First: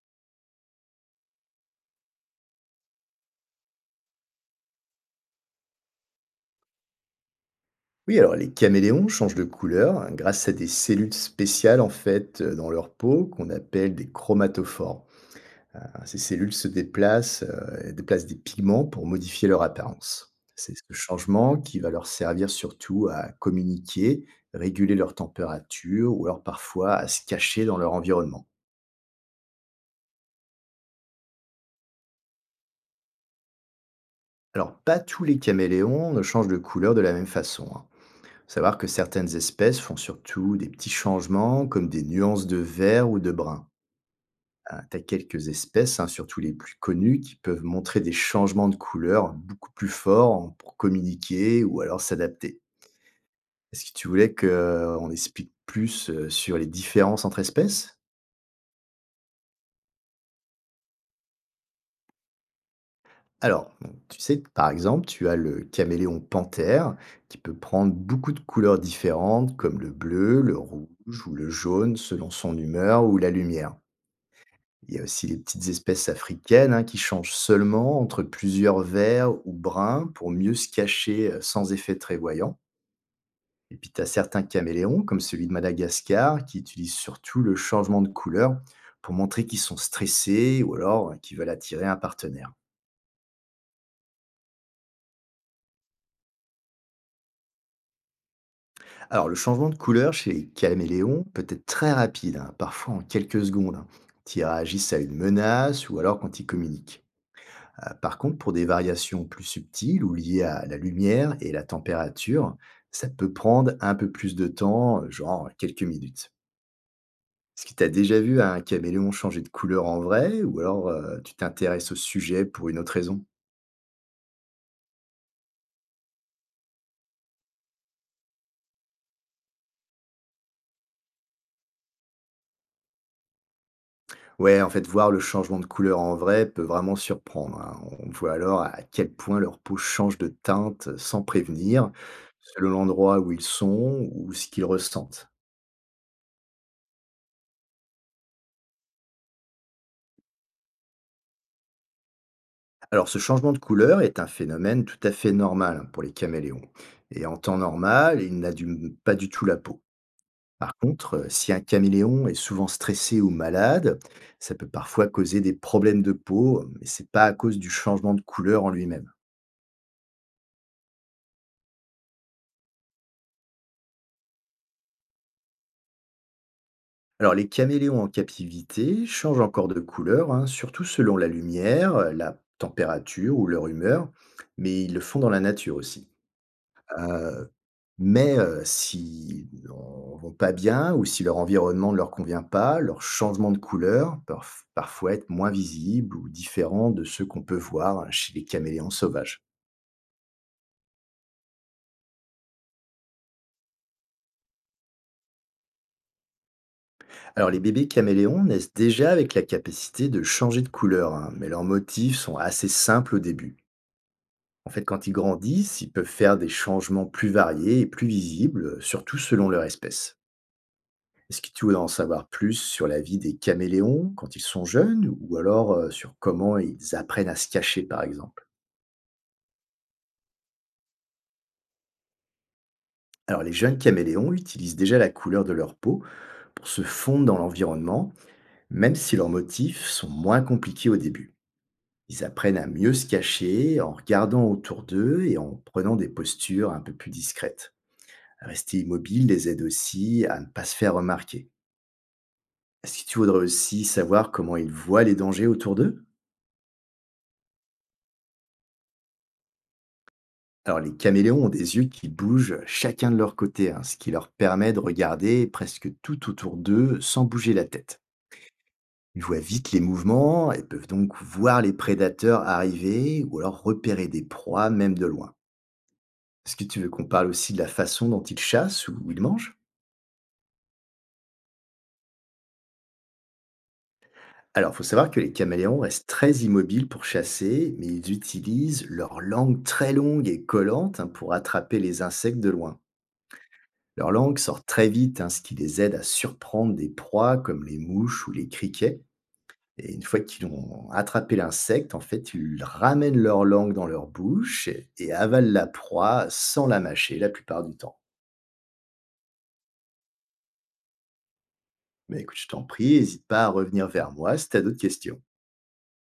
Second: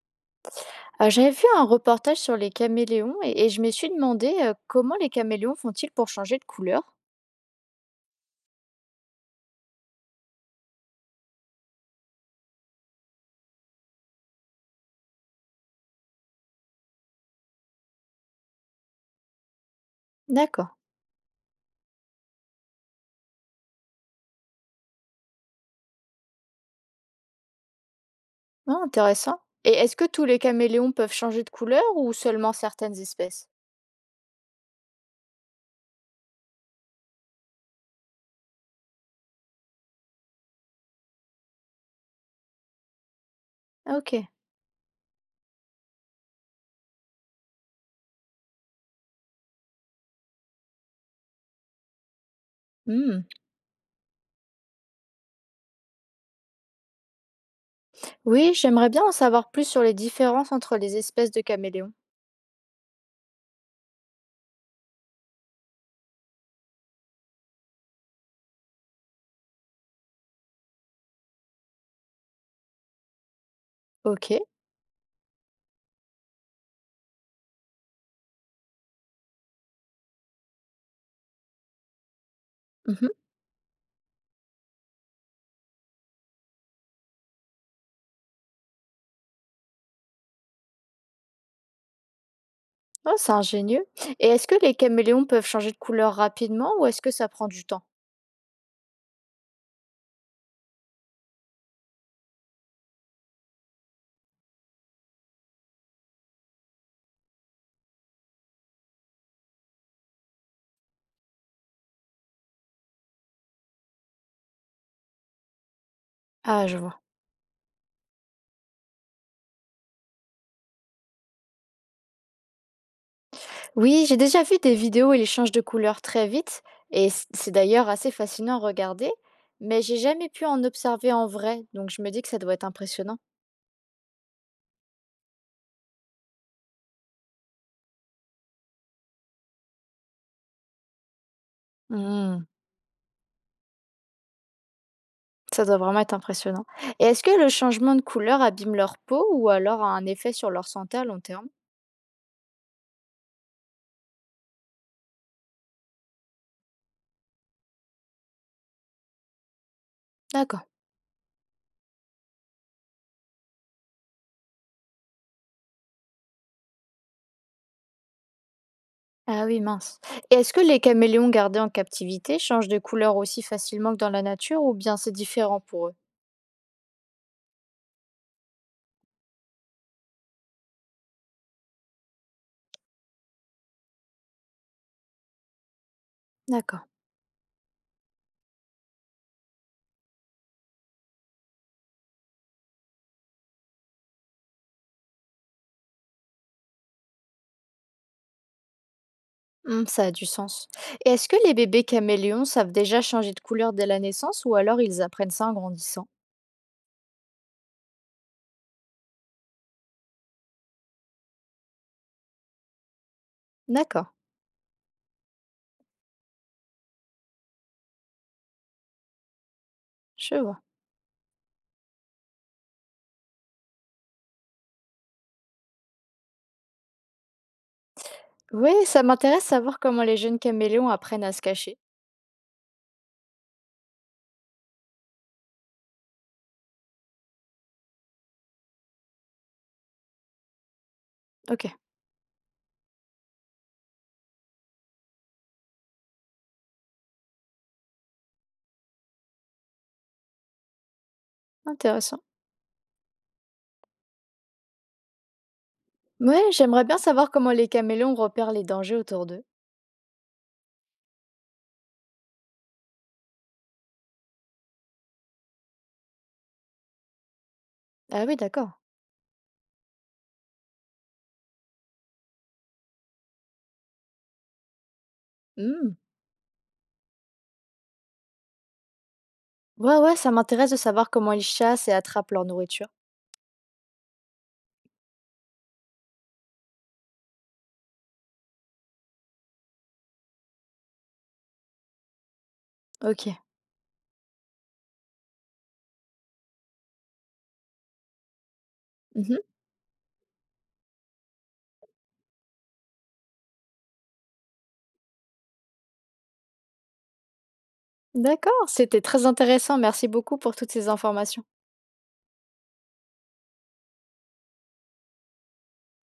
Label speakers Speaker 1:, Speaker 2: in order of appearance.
Speaker 1: J'avais vu un reportage sur les caméléons et je me suis demandé, comment les caméléons font-ils pour changer de couleur?
Speaker 2: Oui, alors les caméléons changent de couleur hein, grâce à des cellules spéciales en fait dans leur peau qu'on appelle des chromatophores. Ah, ces cellules se déplacent, et déplacent des pigments pour modifier leur apparence.
Speaker 1: D'accord.
Speaker 2: C'est ce changement qui va leur servir surtout à communiquer, réguler leur température ou alors parfois à se cacher dans leur environnement.
Speaker 1: Ah, intéressant. Et est-ce que tous les caméléons peuvent changer de couleur ou seulement certaines espèces?
Speaker 2: Alors pas tous les caméléons ne changent de couleur de la même façon, hein. Faut savoir que certaines espèces font surtout des petits changements comme des nuances de vert ou de brun.
Speaker 1: Ah, OK.
Speaker 2: Ah, tu as quelques espèces, hein, surtout les plus connues, qui peuvent montrer des changements de couleur beaucoup plus forts pour communiquer ou alors s'adapter.
Speaker 1: Mmh.
Speaker 2: Est-ce que tu voulais qu'on explique plus sur les différences entre espèces?
Speaker 1: Oui, j'aimerais bien en savoir plus sur les différences entre les espèces de caméléons.
Speaker 2: Alors, bon, tu sais, par exemple, tu as le caméléon panthère qui peut prendre beaucoup de couleurs différentes comme le bleu, le rouge ou le jaune selon son humeur ou la lumière.
Speaker 1: OK.
Speaker 2: Il y a aussi les petites espèces africaines hein, qui changent seulement entre plusieurs verts ou bruns pour mieux se cacher sans effet très voyant.
Speaker 1: Mmh.
Speaker 2: Et puis tu as certains caméléons, comme celui de Madagascar, qui utilisent surtout le changement de couleur pour montrer qu'ils sont stressés ou alors qu'ils veulent attirer un partenaire.
Speaker 1: Oh, c'est ingénieux. Et est-ce que les caméléons peuvent changer de couleur rapidement ou est-ce que ça prend du temps?
Speaker 2: Alors le changement de couleur chez les caméléons peut être très rapide, hein, parfois en quelques secondes, hein, quand ils réagissent à une menace ou alors quand ils communiquent. Par contre, pour des variations plus subtiles ou liées à la lumière et la température, ça peut prendre un peu plus de temps, genre quelques minutes.
Speaker 1: Ah, je vois.
Speaker 2: Est-ce que tu as déjà vu un caméléon changer de couleur en vrai ou alors tu t'intéresses au sujet pour une autre raison?
Speaker 1: Oui, j'ai déjà vu des vidéos où il change de couleur très vite, et c'est d'ailleurs assez fascinant à regarder, mais j'ai jamais pu en observer en vrai, donc je me dis que ça doit être impressionnant.
Speaker 2: Ouais, en fait, voir le changement de couleur en vrai peut vraiment surprendre, hein. On voit alors à quel point leur peau change de teinte sans prévenir,
Speaker 1: Hmm,
Speaker 2: selon l'endroit où ils sont ou ce qu'ils ressentent.
Speaker 1: ça doit vraiment être impressionnant. Et est-ce que le changement de couleur abîme leur peau ou alors a un effet sur leur santé à long terme?
Speaker 2: Alors, ce changement de couleur est un phénomène tout à fait normal hein, pour les caméléons. Et en temps normal, il n'a pas du tout la peau.
Speaker 1: D'accord.
Speaker 2: Par contre, si un caméléon est souvent stressé ou malade, ça peut parfois causer des problèmes de peau, mais c'est pas à cause du changement de couleur en lui-même.
Speaker 1: Ah oui, mince. Et est-ce que les caméléons gardés en captivité changent de couleur aussi facilement que dans la nature ou bien c'est différent pour eux?
Speaker 2: Alors, les caméléons en captivité changent encore de couleur, hein, surtout selon la lumière, la température ou leur humeur, mais ils le font dans la nature aussi.
Speaker 1: D'accord.
Speaker 2: Euh, Mais s'ils n'en vont pas bien ou si leur environnement ne leur convient pas, leurs changements de couleur peuvent parfois être moins visibles ou différents de ceux qu'on peut voir hein, chez les caméléons sauvages.
Speaker 1: Mmh, ça a du sens. Et est-ce que les bébés caméléons savent déjà changer de couleur dès la naissance ou alors ils apprennent ça en grandissant?
Speaker 2: Alors les bébés caméléons naissent déjà avec la capacité de changer de couleur, hein, mais leurs motifs sont assez simples au début.
Speaker 1: D'accord,
Speaker 2: En fait, quand ils grandissent, ils peuvent faire des changements plus variés et plus visibles, surtout selon leur espèce.
Speaker 1: je vois.
Speaker 2: Est-ce que tu voudrais en savoir plus sur la vie des caméléons quand ils sont jeunes ou alors sur comment ils apprennent à se cacher par exemple?
Speaker 1: Oui, ça m'intéresse savoir comment les jeunes caméléons apprennent à se cacher.
Speaker 2: Alors les jeunes caméléons utilisent déjà la couleur de leur peau pour se fondre dans l'environnement, même si leurs motifs sont moins compliqués au début.
Speaker 1: Ok,
Speaker 2: Ils apprennent à mieux se cacher en regardant autour d'eux et en prenant des postures un peu plus discrètes. Rester immobile les aide aussi à ne pas se faire remarquer.
Speaker 1: intéressant.
Speaker 2: Est-ce que tu voudrais aussi savoir comment ils voient les dangers autour d'eux?
Speaker 1: Ouais, j'aimerais bien savoir comment les caméléons repèrent les dangers autour d'eux.
Speaker 2: Alors, les caméléons ont des yeux qui bougent chacun de leur côté, hein, ce qui leur permet de regarder presque tout autour d'eux sans bouger la tête.
Speaker 1: Ah oui, d'accord.
Speaker 2: Ils voient vite les mouvements et peuvent donc voir les prédateurs arriver ou alors repérer des proies même de loin.
Speaker 1: Mmh.
Speaker 2: Est-ce que tu veux qu'on parle aussi de la façon dont ils chassent ou ils mangent?
Speaker 1: Ouais, ouais, ça m'intéresse de savoir comment ils chassent et attrapent leur nourriture.
Speaker 2: Alors, il faut savoir que les caméléons restent très immobiles pour chasser, mais ils utilisent leur langue très longue et collante hein, pour attraper les insectes de loin.
Speaker 1: Ok.
Speaker 2: Leur langue sort très vite, hein, ce qui les aide à surprendre des proies comme les mouches ou les criquets.
Speaker 1: Mhm.
Speaker 2: Et une fois qu'ils ont attrapé l'insecte, en fait, ils ramènent leur langue dans leur bouche et avalent la proie sans la mâcher la plupart du temps.
Speaker 1: D'accord, c'était très intéressant. Merci beaucoup pour toutes ces informations.
Speaker 2: Mais écoute, je t'en prie, n'hésite pas à revenir vers moi si tu as d'autres questions.